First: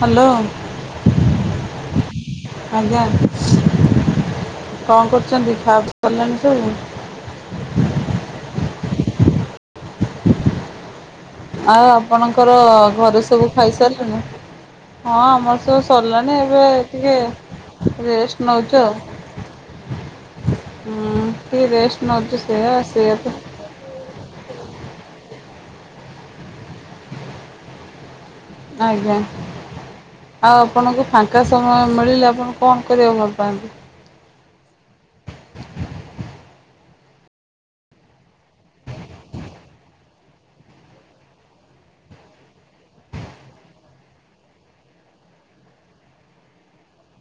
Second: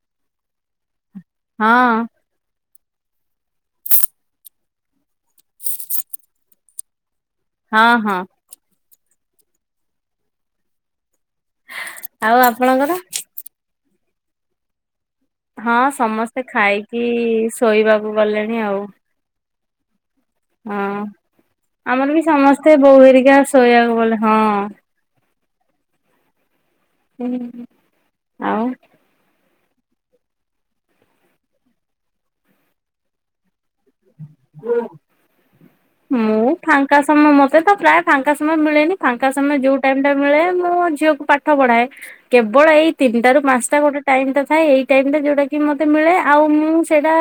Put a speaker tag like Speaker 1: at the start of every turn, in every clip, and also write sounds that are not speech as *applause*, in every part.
Speaker 1: Hello.
Speaker 2: ହଁ।
Speaker 1: ଆଜ୍ଞା କଣ କରୁଚନ୍ତି? ଖାଇବା ପିଇବା ସରିଲାଣି ସବୁ?
Speaker 2: ହଁ ହଁ
Speaker 1: ଆଉ ଆପଣଙ୍କର ଘରେ ସବୁ ଖାଇସାରିଲେଣିି? ହଁ ଆମର
Speaker 2: ହଁ
Speaker 1: ସବୁ ସରିଲାଣି।
Speaker 2: ସମସ୍ତେ
Speaker 1: ଏବେ
Speaker 2: ଖାଇକି
Speaker 1: ଟିକେ
Speaker 2: ଶୋଇବାକୁ
Speaker 1: ରେଷ୍ଟ
Speaker 2: ଗଲେଣି
Speaker 1: ନେଉଛୁ ଆଉ। *unintelligible*
Speaker 2: ହଁ
Speaker 1: ହୁଁ ଟିକେ ରେଷ୍ଟ
Speaker 2: ଆମର ବି
Speaker 1: ନଉଛୁ ସେଇଆ
Speaker 2: ସମସ୍ତେ ବୋଉ
Speaker 1: ସେଇଆ ତ
Speaker 2: ହେରିକା ଶୋଇବାକୁ ଗଲେ। ହଁ। ହୁଁ ହୁଁ ହ
Speaker 1: ଆଜ୍ଞା। ଆଉ ଆପଣଙ୍କୁ ଫାଙ୍କା ସମୟ ମିଳିଲେ ଆପଣ କଣ କରିବାକୁ ଭଲ ପାଆନ୍ତି?
Speaker 2: ମୁଁ ଫା ଙ୍କା ସମୟ ମତେ ତ ପ୍ରାୟ ଫାଙ୍କା ସମୟ ମିଳେନି ଫାଙ୍କା ସମୟ ଯୋଉ ଟାଇମ ଟା ମିଳେ ମୁଁ ମୋ ଝିଅକୁ ପାଠ ପଢ଼ାଏ । କେବଳ ଏଇ ତିନିଟା ରୁ ପାଞ୍ଚ ଟା ଗୋଟେ ଟାଇମ ତ ଥାଏ। ଏଇ ଟାଇମ ରେ ଯୋଉଟା କି ମତେ ମିଳେ ଆଉ ମୁଁ ସେଇଟା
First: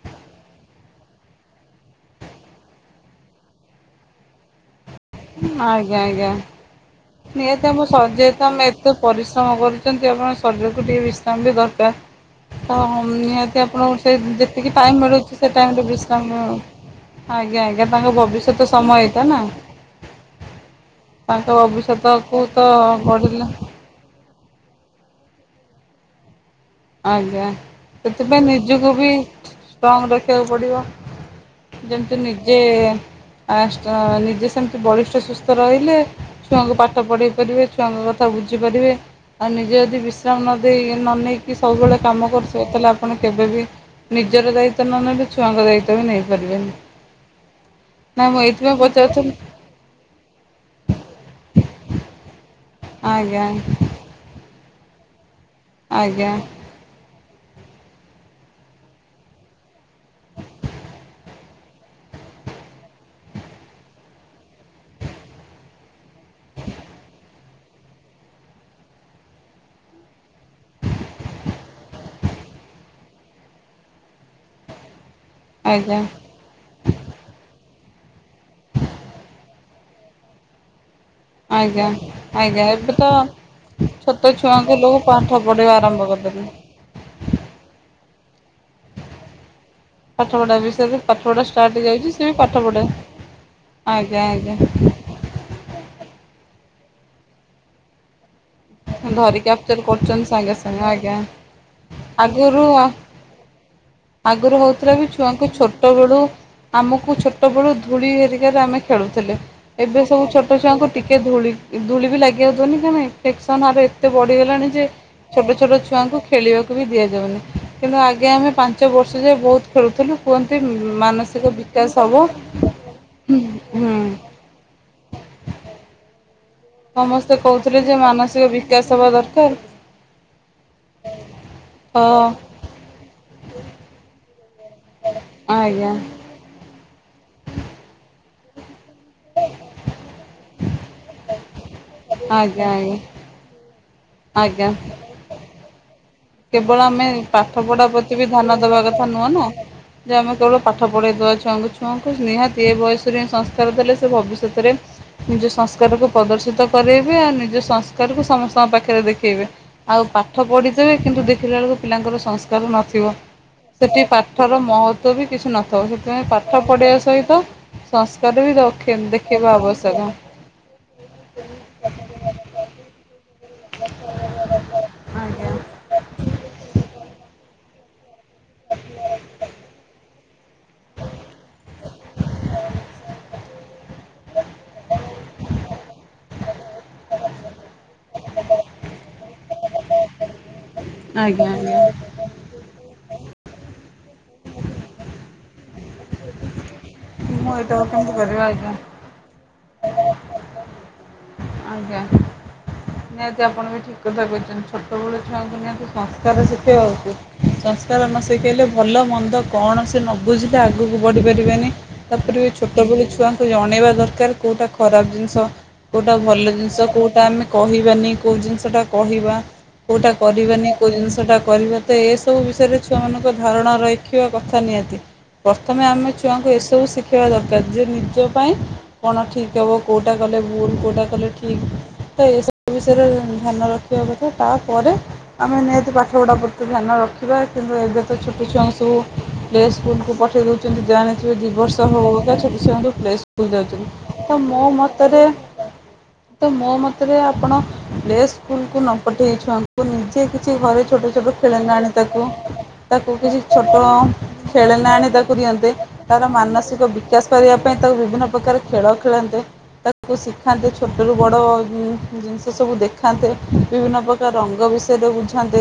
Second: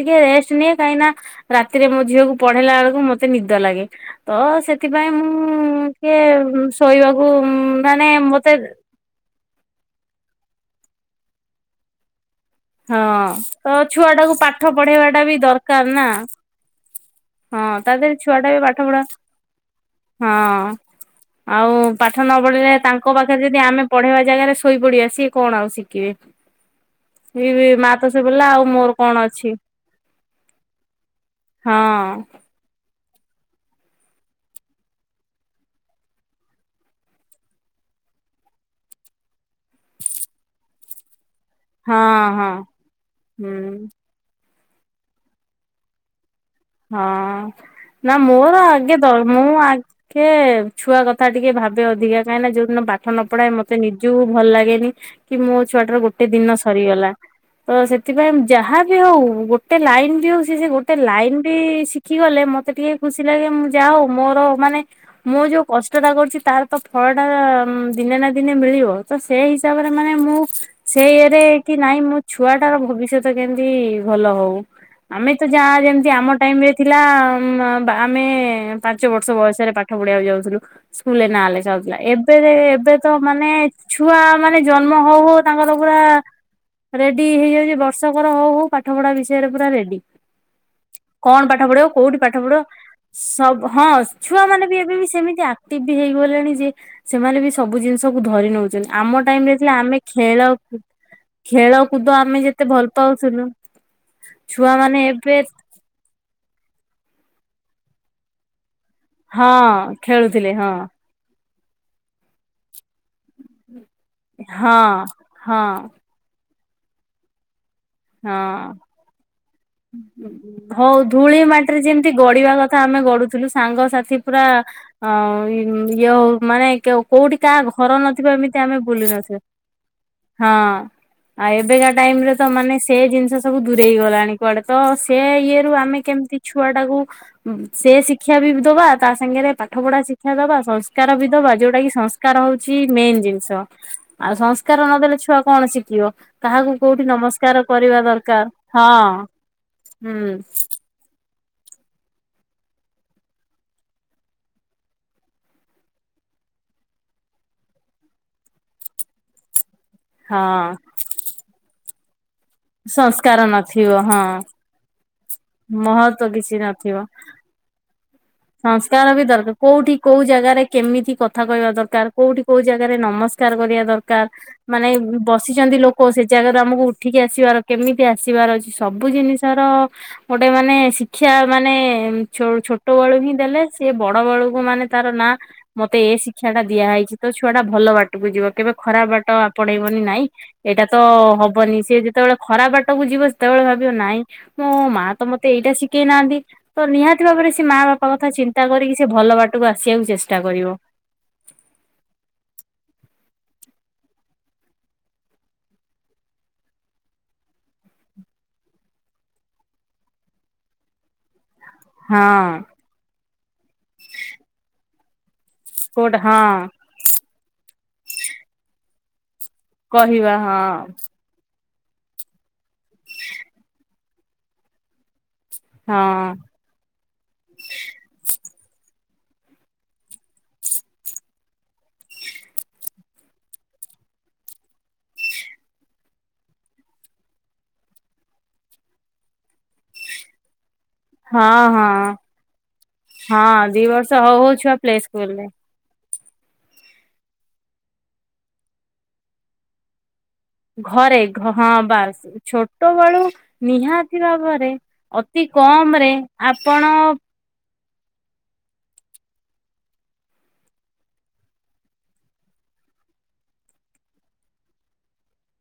Speaker 2: ଟିକେ ରେଷ୍ଟନିଅ କାହିଁକି ନା ରାତିରେ ମୋ ଝିଅକୁ ପଢେଇଲା ବେଳକୁ ମତେ ନିଦ ଲାଗେ। ତ ସେଥି ସେଥିପାଇଁ ମୁଁ
Speaker 1: ଆଜ୍ଞା
Speaker 2: କିଏ
Speaker 1: ଆଜ୍ଞା।
Speaker 2: ଶୋଇବାକୁ
Speaker 1: ନିହାତି ତମକୁ
Speaker 2: ମାନେ
Speaker 1: ସଜି ହେଇଥିବ
Speaker 2: ମତେ
Speaker 1: ତମେ ଏତେ ପରିଶ୍ରମ କରୁଚ ତି ଆପଣଙ୍କ ଶରୀରକୁ ଟିକେ ବିଶ୍ରାମ ବି ଦରକାର। ହଁ ହଁ ନିହାତି
Speaker 2: ତ
Speaker 1: ଆପଣଙ୍କୁ
Speaker 2: ଛୁଆ
Speaker 1: ସେ
Speaker 2: ଟାକୁ
Speaker 1: ଯେତିକି
Speaker 2: ପାଠ
Speaker 1: ଟାଇମ
Speaker 2: ପଢେଇବା ଟା ବି
Speaker 1: ମିଳୁଚି ସେ
Speaker 2: ଦରକାର
Speaker 1: ଟାଇମରେ
Speaker 2: ନା
Speaker 1: ବିଶ୍ରାମ ନିଅ।
Speaker 2: ହଁ
Speaker 1: ଆଜ୍ଞା ଆଜ୍ଞା
Speaker 2: ତା
Speaker 1: ତାଙ୍କ
Speaker 2: ଦେହରେ ଛୁଆ ଟା ବି
Speaker 1: ଭବିଷ୍ୟତ
Speaker 2: ପାଠ ପଢା
Speaker 1: ସମୟ ଏଇଟା ନା।
Speaker 2: ହଁ
Speaker 1: ତାଙ୍କ
Speaker 2: ଆଉ ପାଠ
Speaker 1: ଭବିଷ୍ୟତକୁ
Speaker 2: ନ
Speaker 1: ତ
Speaker 2: ପଢିଲେ ତାଙ୍କ ପାଖରେ
Speaker 1: ଗଢ଼ିଲେ
Speaker 2: ଯଦି ଆମେ ପଢେଇବା ଜାଗାରେ ଶୋଇପଡିଆ ସିଏ କଣ ଆଉ ଶିକିବେ?
Speaker 1: ଆଜ୍ଞା ସେଥିପାଇଁ ନିଜକୁ ବି
Speaker 2: କଣ ଅଛି
Speaker 1: ଷ୍ଟ୍ରଙ୍ଗ ରଖିବାକୁ ପଡିବ। ଯେମିତି
Speaker 2: ହଁ
Speaker 1: ନିଜେ ଆ ନିଜେ ସେମିତି ବଳିଷ୍ଠ ସୁସ୍ଥ ରହିଲେ ଛୁଆଙ୍କୁ ପାଠ ପଢେଇ ପାରିବେ, ଛୁଆଙ୍କ କଥା ଥା ବୁଝିପାରିବେ ଆଉ ନିଜେ ଯଦି ବିଶ୍ରାମ ନଦେଇ ନନେଇକି କି ସବୁବେଳେ
Speaker 2: ହଁ
Speaker 1: କାମ
Speaker 2: ହଁ
Speaker 1: କରୁଥିବେ, ତାହେଲେ ଆପଣ କେବେ ବିି
Speaker 2: ହୁଁ।
Speaker 1: ନିଜର ଦାୟିତ୍ୱ ନ ନେଲେ ଛୁଆଙ୍କ ଦାୟିତ୍ୱ ବି ନେଇ
Speaker 2: ହଁ। ନା
Speaker 1: ମୁଁ
Speaker 2: ମୋର
Speaker 1: ଏଇଥିପାଇଁ
Speaker 2: ଆଗେ ଦ
Speaker 1: ପଚାରୁଥିଲି
Speaker 2: ମୁଁ ଆଗେ ଛୁଆ କଥା ଟିକେ ଭାବ ଏବେ ଅଧିକା କାଇଁନା ଯୋଉଦିନ ପାଠ ନ
Speaker 1: ଆଜ୍ଞା
Speaker 2: ପଢ଼ାଏ ମତେ ନିଜକୁ ଭଲ ଲାଗେନି କି ମୋ ଛୁଆଟାର ଗୋଟେ
Speaker 1: ଆଜ୍ଞା
Speaker 2: ଦିନ ସରିଗଲା। ତ ସେଥିପାଇଁ ଯାହା ବି ହଉ ଗୋଟେ ଲାଇନ ବି ହଉ ସେ ସେ ଗୋଟେ ଲାଇନ ବି ଶିଖି ଗଲେ ମତେ ଟିକେ ଖୁସି ଲାଗେ ମୁଁ ଯା ହଉ ମୋର ମାନେ ମୁଁ ଯୋଉ କଷ୍ଟଟା କରୁଛି ତାର ତ ଫଳ ଟା ଦିନେ ନା ଦିନେ ମିଳିବ ତ ସେଇ ହିସାବରେ ମାନେ ମୁଁ ସେ ଇରେ କି ନାଇଁ ମୋ ଛୁଆଟାର ଭବିଷ୍ୟତ କେମିତି ଭଲ ହଉ, ଆମେ ତ ଯା
Speaker 1: ଆଜ୍ଞା
Speaker 2: ଯେମିତି ଆମ ଟାଇମ ରେ ଥିଲା ଆମେ ପାଞ୍ଚ ବର୍ଷ ବୟସରେ ପାଠ ପଢିବାକୁ ଯାଉଥିଲୁ। ସ୍କୁଲରେ ନାଁ ଲେଖା
Speaker 1: ଆଜ୍ଞା
Speaker 2: ହଉଥିଲା ଏବେ ଏବେ ତ ମାନେ ଛୁଆ ମାନେ ଜନ୍ମ ହଉ ହଉ ତାଙ୍କର
Speaker 1: ଭ
Speaker 2: ପୁରା
Speaker 1: କରୁ
Speaker 2: ରେଡି ହେଇଯାଉଛି, ବର୍ଷକର ହଉ ହଉ ପାଠ ପଢା ବିଷୟରେ ପୁରା ରେଡି
Speaker 1: ଫାଠପଢା ବି ସେ ପ
Speaker 2: କଣ ପାଠ ପଢିବ କୋଉଠି ପାଠ ପଢିବ ସବୁ ହଁ
Speaker 1: ଆଜ୍ଞା
Speaker 2: ଛୁଆ
Speaker 1: ଆଜ୍ଞା
Speaker 2: ମାନେ ବି ଏବେ ବି ସେମିତି ଆକ୍ଟିଭ ବି ହେଇଗଲେଣି ଯେ ସେମାନେ ବି ସବୁ ଜିନିଷକୁ ଧରି ନଉଛନ୍ତି। ଆମ
Speaker 1: ଧରି
Speaker 2: ଟାଇମରେ
Speaker 1: କ୍ୟାପଚର୍
Speaker 2: ଆମେ
Speaker 1: କରୁଛନ୍ତି
Speaker 2: ଖେଳ
Speaker 1: ସାଙ୍ଗେ ସାଙ୍ଗେ ଆଜ୍ଞା
Speaker 2: ଖେଳ କୁଦ ଆମେ ଯେତେ
Speaker 1: ଆଗରୁ
Speaker 2: ଭଲ ପାଉଥିଲୁ
Speaker 1: ଆଗରୁ
Speaker 2: ଛୁଆ
Speaker 1: ହଉଥିଲା
Speaker 2: ମାନେ
Speaker 1: ବି
Speaker 2: ଏବେ
Speaker 1: ଛୁଆଙ୍କୁ ଛୋଟ ବେଳୁ ଆମକୁ ଛୋଟ ବେଳୁ ଧୂଳି ହେରିକାରେ ଆମେ ଖେଳୁଥିଲେ
Speaker 2: ହଁ
Speaker 1: ଏବେ ସବୁ
Speaker 2: ଖେଳୁଥିଲେ
Speaker 1: ଛୋଟ
Speaker 2: ହଁ
Speaker 1: ଛୁଆଙ୍କୁ ଟିକେ ଧୂଳି ଧୂଳି ବି ଲାଗି ଯାଉିବନି କ ନାଇଁ ସେକ୍ସନ ଆର ଏତେ ବଢିଗଲାଣି
Speaker 2: ହଁ
Speaker 1: ଯେ ଛୋଟ
Speaker 2: ହଁ
Speaker 1: ଛୋଟ ଛୁଆଙ୍କୁ ଖେଳିବାକୁ ବି ଦିଆଯାଉନି କିନ୍ତୁ ଆଗେ ଆମେ
Speaker 2: ହଁ
Speaker 1: ପାଞ୍ଚ ବର୍ଷ ଯାଏ। ବହୁତ ଖେଳୁଥିଲୁ କୁହନ୍ତି,
Speaker 2: ହଉ ଧୂଳି
Speaker 1: ମାନସିକ
Speaker 2: ମାଟିରେ
Speaker 1: ବିକାଶ
Speaker 2: ଯେମିତି
Speaker 1: ହେବ
Speaker 2: ଗଡିବା କଥା ଆମେ ଗଡୁଥିଲୁ ସାଙ୍ଗସାଥି ପୁରା ଇଏ ହଉ ମାନେ
Speaker 1: ସମସ୍ତେ
Speaker 2: କୋଉଠି କାହା
Speaker 1: କହୁଥିଲେ ଯେ
Speaker 2: ଘର ନଥିବ
Speaker 1: ମାନସିକ
Speaker 2: ଏମିତି ଆମେ
Speaker 1: ବିକାଶ
Speaker 2: ବୁଲୁ
Speaker 1: ହବା
Speaker 2: ନଥିବା
Speaker 1: ଦରକାର
Speaker 2: ହଁ ଆଉ ଏବେକା
Speaker 1: ତ
Speaker 2: ଟାଇମରେ ମାନେ ସେ ଜିନିଷ ସବୁ ଦୂରେଇଗଲାଣି, କୁଆଡ଼େ ତ ସେ ଇଏରୁ
Speaker 1: ଆଜ୍ଞା
Speaker 2: ଆମେ କେମିତି ଛୁଆଟାକୁ ସେ ଶିକ୍ଷା ବି ଦବା ତା ସାଙ୍ଗରେ ପାଠ ପଢା ଶିକ୍ଷା ଦବା ସଂସ୍କାର ବି ଦବା ଯୋଉଟା କି
Speaker 1: ଆଜ୍ଞା
Speaker 2: ସଂସ୍କାର
Speaker 1: ଆଜ୍ଞା
Speaker 2: ହଉଛି, ମେନ୍ ଜିନିଷ ଆଉ
Speaker 1: ଆଜ୍ଞା।
Speaker 2: ସଂସ୍କାର ନଦେଲେ ଛୁଆ କଣ ଶିଖିବ କାହାକୁ
Speaker 1: କେବଳ
Speaker 2: କୋଉଠି
Speaker 1: ଆମେ ପାଠ
Speaker 2: ନମସ୍କାର
Speaker 1: କପଡା
Speaker 2: କରିବା
Speaker 1: ପ୍ରତି ବି
Speaker 2: ଦରକାର
Speaker 1: ଧ୍ୟାନ ଦବା କଥା
Speaker 2: ହଁ
Speaker 1: ନୁହଁନା, ଯେ ଆମେ
Speaker 2: ହୁଁ
Speaker 1: କେବଳ ପାଠ ପଢେଇ ଦବାକୁ ଛଙ୍ଗୁ ଛୁଆଙ୍କୁ, ନିହାତି ଏ ବୟସରେ ସଂସ୍କାର ଦେଲେ, ସେ ଭବିଷ୍ୟତରେ ନିଜ ସଂସ୍କାରକୁ ପ୍ରଦର୍ଶ ଉଚତ କରାଇବେ, ଆଉ ନିଜ ସଂସ୍କାରକୁ ସମସ୍ତଙ୍କ ପାଖରେ ଦେଖେଇବେ ଆଉ ପାଠ
Speaker 2: ହଁ।
Speaker 1: ପଢ଼ିଦେବେ କିନ୍ତୁ ଦେଖିଲା ବେଳକୁ ପିଲାର ସଂସ୍କାର ନଥିବ
Speaker 2: ସଂସ୍କାର ନଥିବ
Speaker 1: ସେଠି
Speaker 2: ହଁ
Speaker 1: ପାଠର ମହତ୍ ତ ବି କିଛି ନଥାଉ ସେଥିପାଇଁ
Speaker 2: ମହତ୍ଵ
Speaker 1: ପାଠ
Speaker 2: କିଛି
Speaker 1: ପଢ଼ିବା
Speaker 2: ନଥିବ।
Speaker 1: ସହିତ ସଂସ୍କାର ବି ରଖେ
Speaker 2: ସଂସ୍କାର ବି
Speaker 1: ଦେଖେଇବା
Speaker 2: ଦରକାର କୋଉଠି
Speaker 1: ଆବଶ୍ୟକ।
Speaker 2: କୋଉ ଜାଗାରେ କେମିତି କଥା କହିବା ଦରକାର କୋଉଠି କୋଉ ଜାଗା କୋଉ ଯାଗାରେ ନମସ୍କାର ବିଚାର କରିବା ଦରକାର ମାନେ
Speaker 1: ଆଜ୍ଞା।
Speaker 2: ବସିଛନ୍ତି, ଲୋକ ସେ ଜାଗାରୁ ଆମକୁ ଉଠିକି ଆସିବାର କେମିତି ଆସିବାର ଅଛି ସବୁ ଜିନିଷର ଗୋଟେ ମାନେ ଶିକ୍ଷା ମାନେ ଛୋଟ ବେଳୁ ହିଁ ଦେଲେ ସେ ବଡ ବେଳୁକୁ ମାନେ ତାର ନା ମତେ ଏ ଶିକ୍ଷା ଟା ଦିଆ ହେଇଛି ତ ଛୁଆ ଟା ଭଲ ବାଟ ଟକୁୁ ଯିବ କେବେ ଖରାପ ବାଟ ଆପଣେଇବନି ନାଇଁ ଏଇଟା ତ
Speaker 1: ଆଜ୍ଞା ଆଜ୍ଞା
Speaker 2: ହବନି ସେ ଯେତେବେଳେ ଖରାପ ବାଟକୁ ଯିବ, ସେତେବେଳେ ଭାବିବ ନାଇଁ ମୋ ମା ତ ମତେ ଏଇଟା ଶିକେଇ ନାହାନ୍ତି, ତ ନିହାତି ଭାବରେ
Speaker 1: ମୁଁ
Speaker 2: ସେ ମା
Speaker 1: ଏଇଟାକୁ
Speaker 2: ବାପା
Speaker 1: କେମିତି
Speaker 2: କଥା
Speaker 1: କରିବା
Speaker 2: ଚିନ୍ତା,
Speaker 1: ଆଜ୍ଞା
Speaker 2: କରିକି ସେ ଭଲ ବାଟକୁ ଆସିବାକୁ ଚେଷ୍ଟା କରିବ।
Speaker 1: ଆଜ୍ଞା। ନିହାତି ଆପଣ ବି ଠିକ କଥା କହିଛନ୍ତି ଛୋଟବେଳେ ଛୁଆଙ୍କୁ ନିହାତି ସଂସ୍କାର ଶିଖେଇବା ହଉଛି। ସଂସ୍କାର ନ ଶିଖେଇଲେ ଭଲ ମନ୍ଦ କଣ ସେ ନ ବୁଝିଲେ ଆଗକୁ ବଢି ପାରିବେନି ତାପରେ ବି
Speaker 2: ହଁ
Speaker 1: ଛୋଟବେଳୁ ଛୁଆଙ୍କୁ ଜଣେଇବା ଦରକାର, କୋଉଟା ଖରାପ ଜିନିଷ କୋଉଟା ଭଲ ଜିନିଷ କୋଉଟା ଆମେ କହିବାନି, କୋଉ ଜିନିଷ ଟା କହିବା। କୋଉଟା
Speaker 2: କହିବା
Speaker 1: କରିଵା
Speaker 2: ହଁ
Speaker 1: ନି କୋଉ ଜିନିଷ ଟା କରିବ। ତ ଏସବୁ ବିଷୟରେ ଛୁଆମାନଙ୍କ ଧାରଣା ରଖିବା କଥା ନିହାତି ପ୍ରଥମେ
Speaker 2: ହଁ
Speaker 1: ଆମେ ଛୁଆଙ୍କୁ ଏସବୁ ଶିଖେଇବା ଦରକାର ଯେ ନିଜ ପାଇଁ କଣ ଠିକ ହବ କଉଟା କଲେ ଭୁଲ। କେଉଁଟା କଲେ ଠିକ୍ ତ ଏସବୁ ବିଷୟରେ ଧ୍ୟାନ ରଖିବା କଥା ତାପରେ ଆମେ ତି ପାଠପଢ଼ା ପ୍ରତି ଧ୍ୟାନ ରଖିବା କିନ୍ତୁ ଏବେ ତ ଛୋଟ ଛୁଆଙ୍କୁ ସବୁ ପ୍ ସ୍କୁଲକୁ ପଠେଇ ଦେଉ। ଜାଣିଥିବେ
Speaker 2: ହଁ
Speaker 1: ଦୁଇ ବର୍ଷ
Speaker 2: ହଁ
Speaker 1: ହେଉକା ଛୋଟ ଛୁଆଙ୍କୁ ପ୍ଲେ ସ୍କୁଲ
Speaker 2: ହଁ
Speaker 1: ଯାଉଛନ୍ତି,
Speaker 2: ଦି ବର୍ଷ
Speaker 1: ତ
Speaker 2: ହଉ ହଉ
Speaker 1: ମୋ
Speaker 2: ଛୁଆ ପ୍ଲେ
Speaker 1: ମତରେ
Speaker 2: ସ୍କୁଲରେ
Speaker 1: ତ ମୋ ମତରେ ଆପଣ ପ୍ଲେ ସ୍କୁଲ କୁ ନ ପଠେଇ ଛୁଆଙ୍କୁ କି କିଛି ଘରେ ଛୋଟ ଛୋଟ ଖେଳିଲ,
Speaker 2: ହଁ
Speaker 1: ଆଣି
Speaker 2: ବାସ୍
Speaker 1: ତାକୁ
Speaker 2: ଛୋଟ
Speaker 1: ତାକୁ
Speaker 2: ବେଳୁ
Speaker 1: କିଛି ଛୋଟ
Speaker 2: ନିହାତି ଭାବରେ
Speaker 1: ଖେଳନା ଆଣି ତା ତାଙ୍କୁ
Speaker 2: ଅତି
Speaker 1: ଦିଅନ୍ତେ
Speaker 2: କମ ରେ
Speaker 1: ତାର ମାନସିକ
Speaker 2: ଆପଣ
Speaker 1: ବିକାଶ କରିବା। ପାଇଁ ତାକୁ ବିଭିନ୍ନ ପ୍ରକାର ଖେଳ ଖେଳନ୍ତେ ତାକୁ ଖାନ୍ତେ ଛୋଟରୁ ବଡ଼ ଜିନିଷ ସବୁ ଦେଖାନ୍ତେ ବିଭିନ୍ନ ପ୍ରକାର ରଙ୍ଗ ବିଷୟରେ ବୁଝା ନ୍ତେ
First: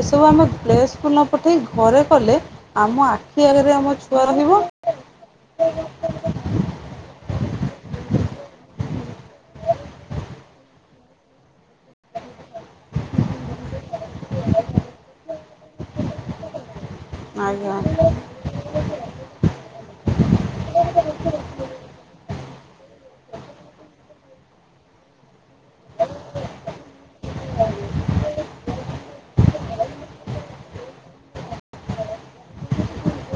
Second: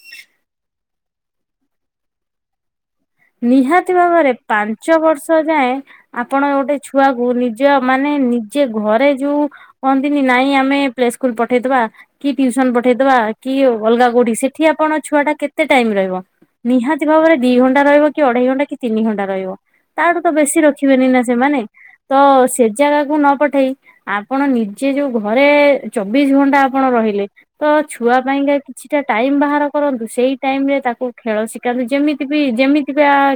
Speaker 1: ଏସବୁ ଆମେ ପ୍ଲେସ୍କୁୁଲ ନ ପଠେଇ ଘରେ କଲେ ଆମ ଆଖି ଆଗରେ
Speaker 2: ନିହାତି
Speaker 1: ଆମ ଛୁଆ
Speaker 2: ଭାବରେ
Speaker 1: ରହିବ
Speaker 2: ପାଞ୍ଚ ବର୍ଷ ଯାଏଁ ଆପଣ ଗୋଟେ ଛୁଆକୁ ନିଜ ମାନେ ନିଜେ ଘରେ ଯୋଉ କହନ୍ତିନି ନାଇଁ ଆମେ ପ୍ଲେସ୍କୁଲ ପ ଠେଇଦବା କି ଟିଉସନ ପଠେଇଦବା କି ଅଲଗା କୋଠି ସେଠି ଆପଣଙ୍କ ଛୁଆ ଟା କେତେ ଟାଇମ ରହିବ? ନିହାତି ଭାବରେ ଦି
Speaker 1: ଆଜ୍ଞା
Speaker 2: ଘଣ୍ଟା ରହିବ। କି ଘଣ୍ଟା କି ତିନି ଘଣ୍ଟା ରହିବ ତାଠୁ ତ ବେଶୀ ରଖିବେନି ନା ସେମାନେ ତ ସେ ଜାଗାକୁ ନ ପଠେଇ ଆପଣ ନିଜେ ଯୋଉ ଘରେ ଚବିଶ ଘଣ୍ଟା ଆପଣ ରହିଲେ ତ ଛୁଆ ପାଇଁକା କିଛିଟା ଟାଇମ ବାହାର କରନ୍ତୁ। ସେଇ ଟାଇମ ରେ ତାକୁ ଖେଳ ଶିଖାନ୍ତୁ ଯେମିତି ବି ଯେମି ତି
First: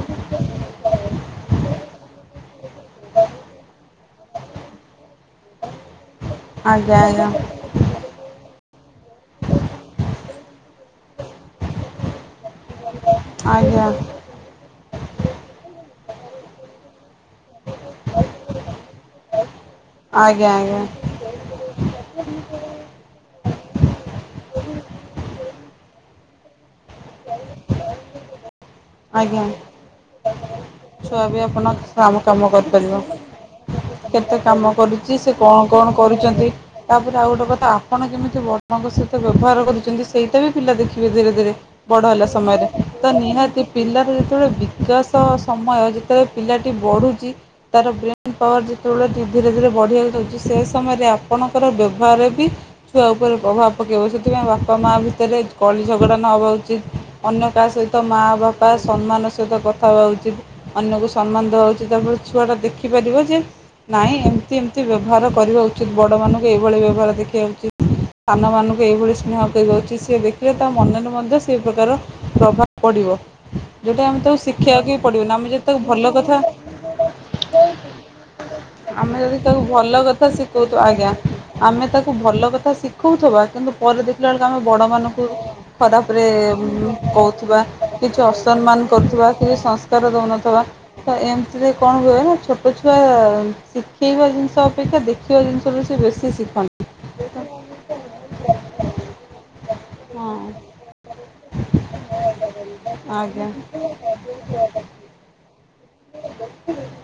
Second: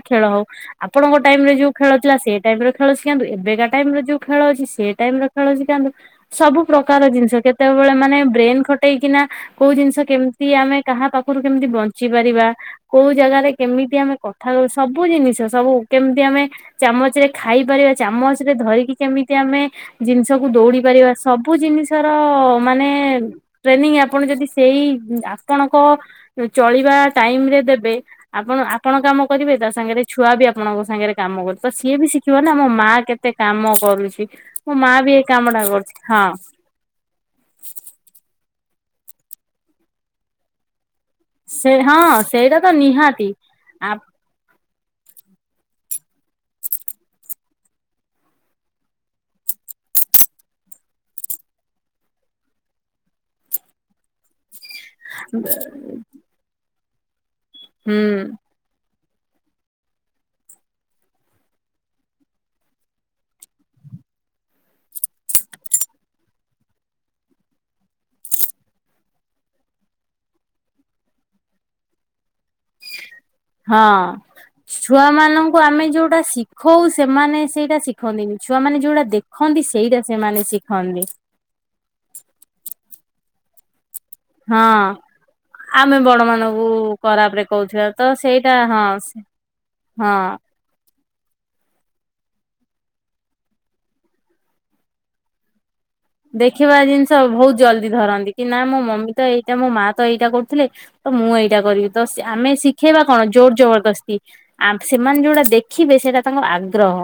Speaker 2: ଖେଳ ହଉ ଆପଣଙ୍କ ଟାଇମ ରେ ଯୋଉ ଖେଳ ଥିଲା ସେଇ ଟାଇମ ରେ ଖେଳ ଶିଖାନ୍ତୁ ଏବେକା ଟାଇମ ରେ ଯୋଉ ଖେଳ ସେ ଟାଇମ ର ଖେଳ ଶିଖାନ୍ତୁ ସବୁ
Speaker 1: ଆଜ୍ଞା
Speaker 2: ପ୍ରକାର
Speaker 1: ଆଜ୍ଞା
Speaker 2: ଜିନିଷ କେତେବେଳେ ମାନେ ବ୍ରେନ ଖ ଟେଇକିନା କୋଉ ଜିନିଷ କେମିତି ଆମେ କାହା ପାଖରୁ କେମିତି ବଞ୍ଚି ପାରିବା? କୋଉ ଜାଗାରେ
Speaker 1: ଆଜ୍ଞା
Speaker 2: କେମିତି ଆମେ କ ସବୁ ଜିନିଷ ସବୁ କେମିତି ଆମେ ଚାମଚରେ ଖାଇପାରିବା ଚାମଚ ରେ ଧରିକି କେମିତି ଆମେ ଜିନିଷକୁ
Speaker 1: ଆଜ୍ଞା
Speaker 2: ଦୌଡି ପାରିବା ସବୁ ଜିନିଷର ମାନେ ଟ୍ରେନିଂ ଆପଣ ଯଦି ସେଇ ଆପଣଙ୍କ ଚଳିବା ଟାଇମରେ ଦେବେ ଆପଣ ଆପ ଣ
Speaker 1: ଆଜ୍ଞା ଆଜ୍ଞା
Speaker 2: କରିବେ ତା ସାଙ୍ଗରେ ଛୁଆ ବି ଆପଣଙ୍କ ସାଙ୍ଗରେ
Speaker 1: ଛୁଆ ବି
Speaker 2: କାମ କରୁ ତ
Speaker 1: ଆପଣ
Speaker 2: ସିଏ ବି
Speaker 1: କାମ
Speaker 2: ଶିଖିବ ନା ଆମ ମା କେତେ କାମ କରୁଛି।
Speaker 1: ମତେ କାମ
Speaker 2: ମୋ ମା ବି
Speaker 1: କରୁଚି
Speaker 2: ଏଇ
Speaker 1: ସେ
Speaker 2: କାମ ଟା
Speaker 1: କଣ କଣ
Speaker 2: କରୁଛି ହଁ
Speaker 1: କରୁଚନ୍ତି ତାପରେ ଆଉ ଗୋଟେ କଥା ଆପଣ କେମିତି ବ ଆପଣଙ୍କ ସହିତ ବ୍ୟବହାର କରୁଚନ୍ତି ସେଇଟା ବି ପିଲା ଦେଖି ଧୀରେ ଧୀରେ
Speaker 2: ସେ
Speaker 1: ବଡ
Speaker 2: ହଁ
Speaker 1: ହେଲା
Speaker 2: ସେଇଟା
Speaker 1: ସମୟରେ ତ ନିହାତି
Speaker 2: ଆ
Speaker 1: ପିଲାର ଯେତେବେଳେ ବିକାଶ ସମୟ ଯେତେବେଳେ ପିଲାଟି ବଢୁଚି, ତାର ବ୍ରେନ ପାୱାର ଯେତେବେଳେ ଧୀରେ ଧୀରେ ବଢ଼ିବାକୁ ଚାହୁଚି ସେ ସମୟରେ ଆପଣଙ୍କର ବ୍ୟବହାରରେ ବି ଛୁଆ ଉପରେ ପ୍ରଭାବ ପକାଇବ ସେଥିପାଇଁ ବା ବପା ମା ଭିତରେ କଳି ଝଗଡ଼ା ନ ହେେବା ଉଚିତ ଅନ୍ୟ କାହା
Speaker 2: ହୁଁ
Speaker 1: ସହିତ ମା ବାପା ସମ୍ମାନ ସହିତ କଥା ହେବା ଉଚିତ୍ ଅନ୍ୟକୁ ସମ୍ମାନ ଦେବା ଉଚିତ୍। ତାପରେ ଛୁଆଟା ଦେଖିପାରିବ ଯେ ନାଇଁ ଏମତି ଏମତି ବ୍ୟବହାର କରିବା ଉଚିତ୍ ବଡମାନାନଙ୍କୁ ଏଇଭଳି ବ୍ୟବହାର ଦେଖାଇବା ଉଚିତ୍। ସାନ ମାନଙ୍କୁ ଏଇଭଳି ସ୍ନେହ କରିବା ଉଚିତ୍ ସେ ଦେଖିଲେ ତା ମନରେ ମଧ୍ୟ ସେଇ ପ୍ରକାର ପ୍ରଭାବ ପଡିବ।
Speaker 2: ହଁ ଛୁଆ ମାନଙ୍କୁ
Speaker 1: ଯଦି ତାକୁ
Speaker 2: ଆମେ
Speaker 1: ଭଲ
Speaker 2: ଯୋଉଟା
Speaker 1: କଥା
Speaker 2: ଶିଖଉ ସେମାନେ ସେଇଟା ଶିଖନ୍ତିନି। ଛୁଆମାନେ ଯୋଉଟା
Speaker 1: ଆମେ ଯଦି ତାକୁ
Speaker 2: ଦେଖନ୍ତି
Speaker 1: ଭଲ
Speaker 2: ସେଇଟା
Speaker 1: କଥା
Speaker 2: ସେମାନେ
Speaker 1: ଶିଖଉଥିବା
Speaker 2: ଶିଖନ୍ତି।
Speaker 1: ଆଜ୍ଞା ଆମେ ତାକୁ ଭଲ କଥା ଶିଖଉଥିବା। କିନ୍ତୁ ପରେ ଦେଖିଲା ବେଳକୁ ଆମେ
Speaker 2: ହଁ
Speaker 1: ବଡ ମାନଙ୍କୁ
Speaker 2: ଆମେ ବଡ
Speaker 1: ଖରାପରେ
Speaker 2: ମାନଙ୍କୁ ଖରାପ ରେ
Speaker 1: କହୁଥିବା
Speaker 2: ତ
Speaker 1: କିଛି
Speaker 2: ସେଇଟା ହଁ
Speaker 1: ଅସମ୍ମାନ କରୁଥିବା କି ସଂସ୍କାର
Speaker 2: ହଁ।
Speaker 1: ରହୁନଥିବ ତ ଏମିତିରେ କଣ ହୁଏ ନା ଛୋଟ ଛୁଆ ଶିଖେଇବା ଜିନିଷ ଅପେକ୍ଷା ଦେଖିବା ଜିନିଷ
Speaker 2: ଦେଖିବା ଜିନିଷ ବହୁତ ଜଲଦି ଧରନ୍ତି କି ନା ମୋ ମମି ତ ଏଇ ମୋ ମା ତ ଏଇଟା କରୁଥିଲେ
Speaker 1: ହଁ
Speaker 2: ତ ମୁଁ ଏଇଟା କରିବି ତ ଆମେ ଶିଖେଇବା କଣ
Speaker 1: ଆଜ୍ଞା
Speaker 2: ଜୋର ଜବରଦସ୍ତି। ଆ ସେମାନେ ଯୋଉଟା ଦେଖିବେ ସେଇଟା ତାଙ୍କର ଆଗ୍ରହ।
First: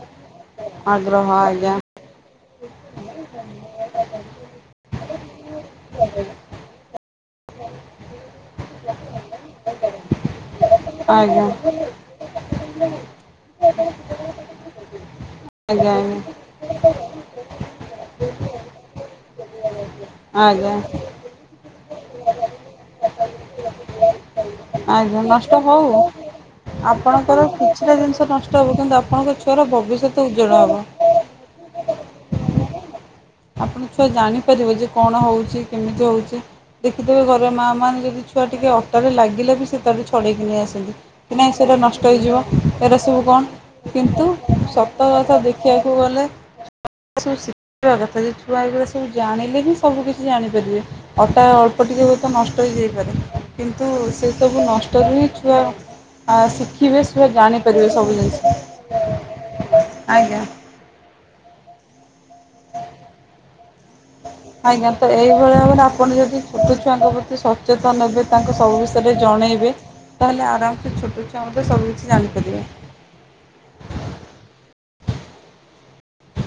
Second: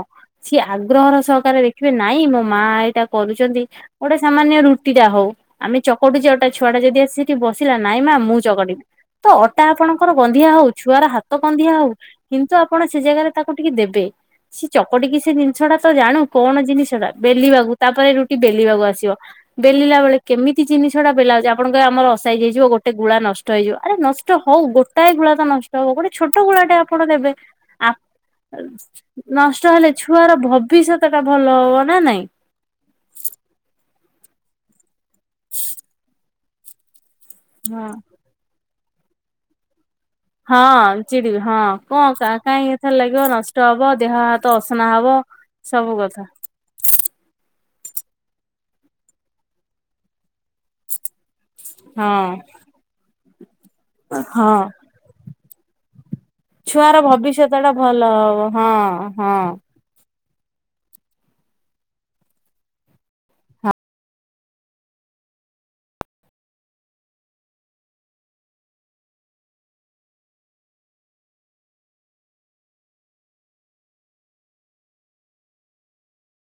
Speaker 2: ସିଏ ଆଗ୍ରହର
Speaker 1: ଆଗ୍ରହ
Speaker 2: ସହକାରେ
Speaker 1: ଆଜ୍ଞା
Speaker 2: ଦେଖିବେ ନାଇଁ ମୋ ମା ଏଇଟା କରୁଚନ୍ତି। ଗୋଟେ ସାମାନ୍ୟ ରୁଟି ଟା ହଉ ଆମେ ଚକଟୁ ଅଟା ଛୁଆ ଟା ଯଦି ଆସି ବସିଲା ନାଇଁ ମା ମୁଁ ଚଗଡିବି ତ ଅଟା ଆପଣଙ୍କର ଗନ୍ଧିଆ ହଉ ଛୁଆର ହାତ
Speaker 1: ଆଜ୍ଞା
Speaker 2: ଗନ୍ଧିଆ ହଉ କିନ୍ତୁ ଆପଣ ସେ ଜାଗାରେ ତାକୁ ଟିକେ ଦେବେ। ସେ ଚକଟିକିନା ସେ ଜିନିଷ ଟା ତ
Speaker 1: ଆଜ୍ଞା ଆଜ୍ଞା
Speaker 2: ଜାଣୁ କଣ ଜିନିଷ ଟା ବେଲିବାକୁ ତାପରେ ରୁଟି ବେଲିବାକୁ ଆସି ବ। ବେଲିଲା ବେଳେ କେମିତି
Speaker 1: ଆଜ୍ଞା
Speaker 2: ଜିନିଷ ଟା ବେଲାଉଚି ଆପଣଙ୍କ ଆମର ଅସ ହେଇ ହେଯିବ ଗୋଟେ ଗୁଳା ନଷ୍ଟ ହେଇଯିବ ଆରେ ନଷ୍ଟ ହଉ ଗୋଟାଏ
Speaker 1: ଆଜ୍ଞା
Speaker 2: ଗୁଳା ତ ନଷ୍ଟ ହବ
Speaker 1: ହଉ
Speaker 2: ଗୋଟେ ଛୋଟ ଗୁଳାଟା ଆପଣ ଦେବେ,
Speaker 1: ଆପଣଙ୍କର
Speaker 2: ଆ
Speaker 1: କିଛିଟା ଜିନିଷ ନଷ୍ଟ ହେବ କିନ୍ତୁ ଆପଣଙ୍କ ଛୁଆର
Speaker 2: ନଷ୍ଟ ହେଲେ
Speaker 1: ଭବିଷ୍ୟତ
Speaker 2: ଛୁଆର
Speaker 1: ଉଜ୍ଜଳ ହେବ।
Speaker 2: ଭବିଷ୍ୟତ ଟା ଭଲ ହବ। ନା ନାଇଁ?
Speaker 1: ଆପଣ ଛୁଆ ଜାଣିପାରିବ ଯେ କଣ ହଉଚି କେମିତି ହଉଚି ଦେଖିଥିବେ ଘର ମାଆ ମାନ ଯଦି ଛୁଆ ଟିକେ ଅ ତରେ ଲାଗିଲା ବି ସେ ତା ପଳେଇକିନି ଆସନ୍ତି
Speaker 2: ହଁ ଚିଡିବି
Speaker 1: କି ନାଇଁ
Speaker 2: ହଁ
Speaker 1: ସେଟା ନଷ୍ଟ
Speaker 2: କଣ
Speaker 1: ହେଇଯିବ
Speaker 2: କାହିଁ
Speaker 1: ।
Speaker 2: ଏଥର
Speaker 1: ଏରା ସବୁ
Speaker 2: ଲାଗିବ
Speaker 1: କଣ?
Speaker 2: ନଷ୍ଟ ହବ ଦେହ
Speaker 1: କିନ୍ତୁ
Speaker 2: ହାତ ଅସନା ହବ।
Speaker 1: ସତ। ତକଥା
Speaker 2: ସବୁ
Speaker 1: ଦେଖିବାକୁ
Speaker 2: କଥା
Speaker 1: ଗଲେ ଏ ସବୁ ସିଖ୍ ଶିଖିବା କଥା। ଯଦି ଛୁଆ ଏଇଗୁରା ସବୁ ଜାଣିଲେ ହିଁ ସବୁ କିଛି ଜାଣିପାରିବେ। ଅଟା ତ ଟିକେ ହୁଏ ତ
Speaker 2: ହଁ
Speaker 1: ନଷ୍ଟ ହେଇଯାଇପାରେ। କିନ୍ତୁ
Speaker 2: ହଁ
Speaker 1: ସେସବୁ ନଷ୍ଟରୁ ହିଁ ଛୁଆ ଆ
Speaker 2: ଛୁଆର
Speaker 1: ଶିଖିବେ। ସେ
Speaker 2: ଭବିଷ୍ୟତ ଟା
Speaker 1: ଜାଣିପାରିବେ
Speaker 2: ଭଲ
Speaker 1: ସବୁ
Speaker 2: ହବ ହଁ ହଁ।
Speaker 1: ଜିନିଷ। ଆଜ୍ଞା। ହ *unintelligible* ଆଜ୍ଞା ତ ଏଇଭଳିଆ ଭାବରେ ଆପଣ ଯଦି ଛୋଟ ଛୁଆଙ୍କ ପ୍ରତି ସଚେତନ ନେବେ ତାଙ୍କୁ ସବୁ ବିଷୟରେ ଜ ଣେଇବେ ତାହେଲେ ଆରାମ୍ ସେ ଛୋଟ ଛୁଆ ମଧ୍ୟ ସବୁକିଛି ଜାଣିପାରିବେ । *unintelligible*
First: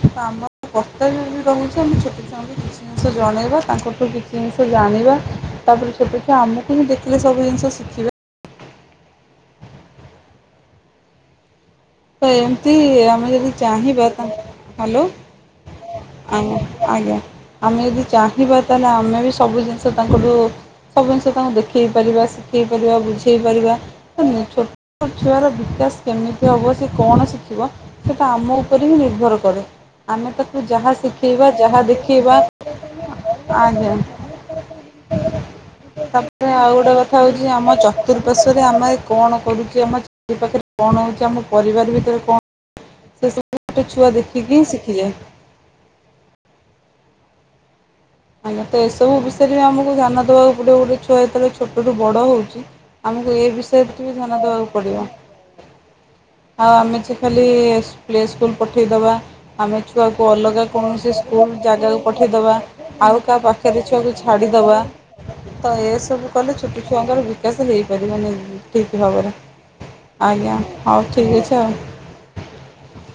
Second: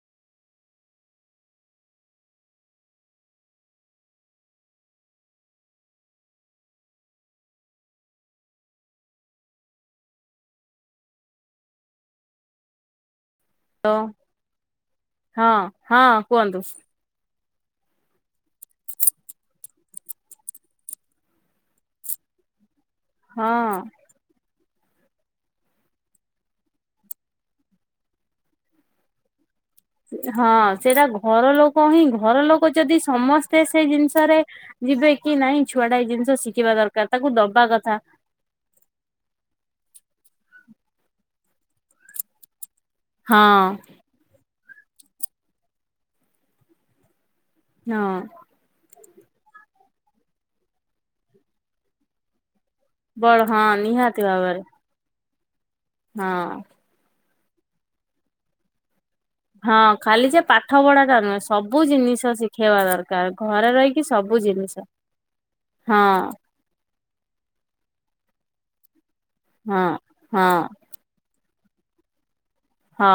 Speaker 1: ତ ଆମର ତ କର୍ତ୍ତବ୍ୟ ବି ରହୁଛି ଆମେ ଛୋଟ ଛୁଆଙ୍କୁ କିଛି ଜିନିଷ ଜଣେଇବା ତାଙ୍କଠୁ କିଛି ଜିନିଷ ଜାଣ ଣିବା ତାପରେ ଛୋଟ ଛୁଆ ଆମକୁ ହିଁ ଦେଖିଲେ ସବୁ ଜିନିଷ ଶିଖିବେ। ତ ଏମତି ଆମେ ଯଦି
Speaker 2: ହଁ
Speaker 1: ଚାହିଁବା ତା ହ୍ୟାଲୋ
Speaker 2: ହଁ ହଁ କୁହନ୍ତୁ
Speaker 1: ଆଜ୍ଞ୍ ଆଜ୍ଞା। ଆମେ ଯଦି ଚାହିଁବା ତାହେଲେ ଆମେ ବି ସବୁ ଜିନିଷ ତାଙ୍କଠୁ ସବୁ ଜିନିଷ ତାଙ୍କୁ ଦେଖେଇ ପାରିବା ଶିଖେଇ ପାରିବା ବୁଝେଇ
Speaker 2: ହଁ।
Speaker 1: ପାରିବା *unintelligible* ଛୋଟ ଛୁଆର ବିକାଶ କେମିତି ହବ। ସେ କଣ ଶିଖିବ ସେଇଟା ଆମ ଉପରେ ହିଁ ନିର୍ଭର କରେ। ଆମେ ତାକୁ
Speaker 2: ହଁ
Speaker 1: ଯାହା
Speaker 2: ସେଇଟା
Speaker 1: ଶିଖେଇବା
Speaker 2: ଘର
Speaker 1: ଯାହା
Speaker 2: ଲୋକ ହିଁ ଘର
Speaker 1: ଦେଖେଇବା
Speaker 2: ଲୋକ ଯଦି ସମସ୍ତେ ସେ
Speaker 1: ଆଜ୍ଞା।
Speaker 2: ଜିନିଷରେ ଯିବେ କି ନାଇଁ ଛୁଆଟା ଏଇ ଜିନିଷ
Speaker 1: ତାପରେ ଆଉ
Speaker 2: ଶିଖିବା
Speaker 1: ଗୋଟେ
Speaker 2: ଦରକାର
Speaker 1: କଥା
Speaker 2: ତାକୁ
Speaker 1: ହଉଛି
Speaker 2: ଦବା
Speaker 1: ଆମ
Speaker 2: କଥା।
Speaker 1: ଚତୁଃରପାର୍ଶ୍ଵରେ ଆମେ କଣ କରୁଚେ ଆମ ଏ ପାଖରେ କଣ ହଉଚି ଆମ ପରିବାର ଭିତରେ କଣ ସେ ସବୁ
Speaker 2: ହଁ
Speaker 1: ଗୋଟେ ଛୁଆ ଦେଖିକି ବି ଶିଖିଯାଏ।
Speaker 2: ହଁ।
Speaker 1: ସବୁ ବିଷୟରେ ବି ଆମକୁ ଧ୍ୟାନ ଦେବାକୁ ପଡ଼ିବ ଗୋଟେ ଛୁଆ ଯେତବେଳେ ଛୋଟରୁ ବଡ଼ ହଉଚି ଆମକୁ
Speaker 2: ବଳ
Speaker 1: ଏ
Speaker 2: ହଁ
Speaker 1: ବିଷୟରେ ଟିକେ
Speaker 2: ନିହାତି
Speaker 1: ଧ୍ୟାନ
Speaker 2: ଭାବରେ
Speaker 1: ଦେବାକୁ ପଡିବ।
Speaker 2: ହଁ
Speaker 1: ଆଉ ଆମେ ଯେ ଖାଲି ପ୍ଲେ ସ୍କୁଲ ପଠେଇଦବା ଆମେ
Speaker 2: ହଁ ଖାଲି
Speaker 1: ଛୁଆକୁ
Speaker 2: ଯେ
Speaker 1: ଅଲଗା
Speaker 2: ପାଠ
Speaker 1: କୌଣସି
Speaker 2: ପଢାଟା ନୁହେଁ
Speaker 1: ସ୍କୁଲ
Speaker 2: ସବୁ
Speaker 1: ଜାଗାକୁ
Speaker 2: ଜିନିଷ
Speaker 1: ପଠେଇଦବା।
Speaker 2: ଶିଖେଇବା
Speaker 1: ଆଉ
Speaker 2: ଦରକାର
Speaker 1: କାହା
Speaker 2: ଘରେ
Speaker 1: ପାଖରେ
Speaker 2: ରହିକି
Speaker 1: ଛୁଆକୁ
Speaker 2: ସବୁ ଜିନିଷ
Speaker 1: ଛାଡିଦବା ତ
Speaker 2: ହଁ
Speaker 1: ଏସବୁ କଲେ ଛୁଟି ଛୁଆଙ୍କର ବିକାଶ ହେଇପାରିବନି ଠିକ ଭାବରେ।
Speaker 2: ହଁ ହଁ
Speaker 1: ଆଜ୍ଞା ହଉ ଠିକ୍ ଅଛି। ତ।
Speaker 2: ହଁ।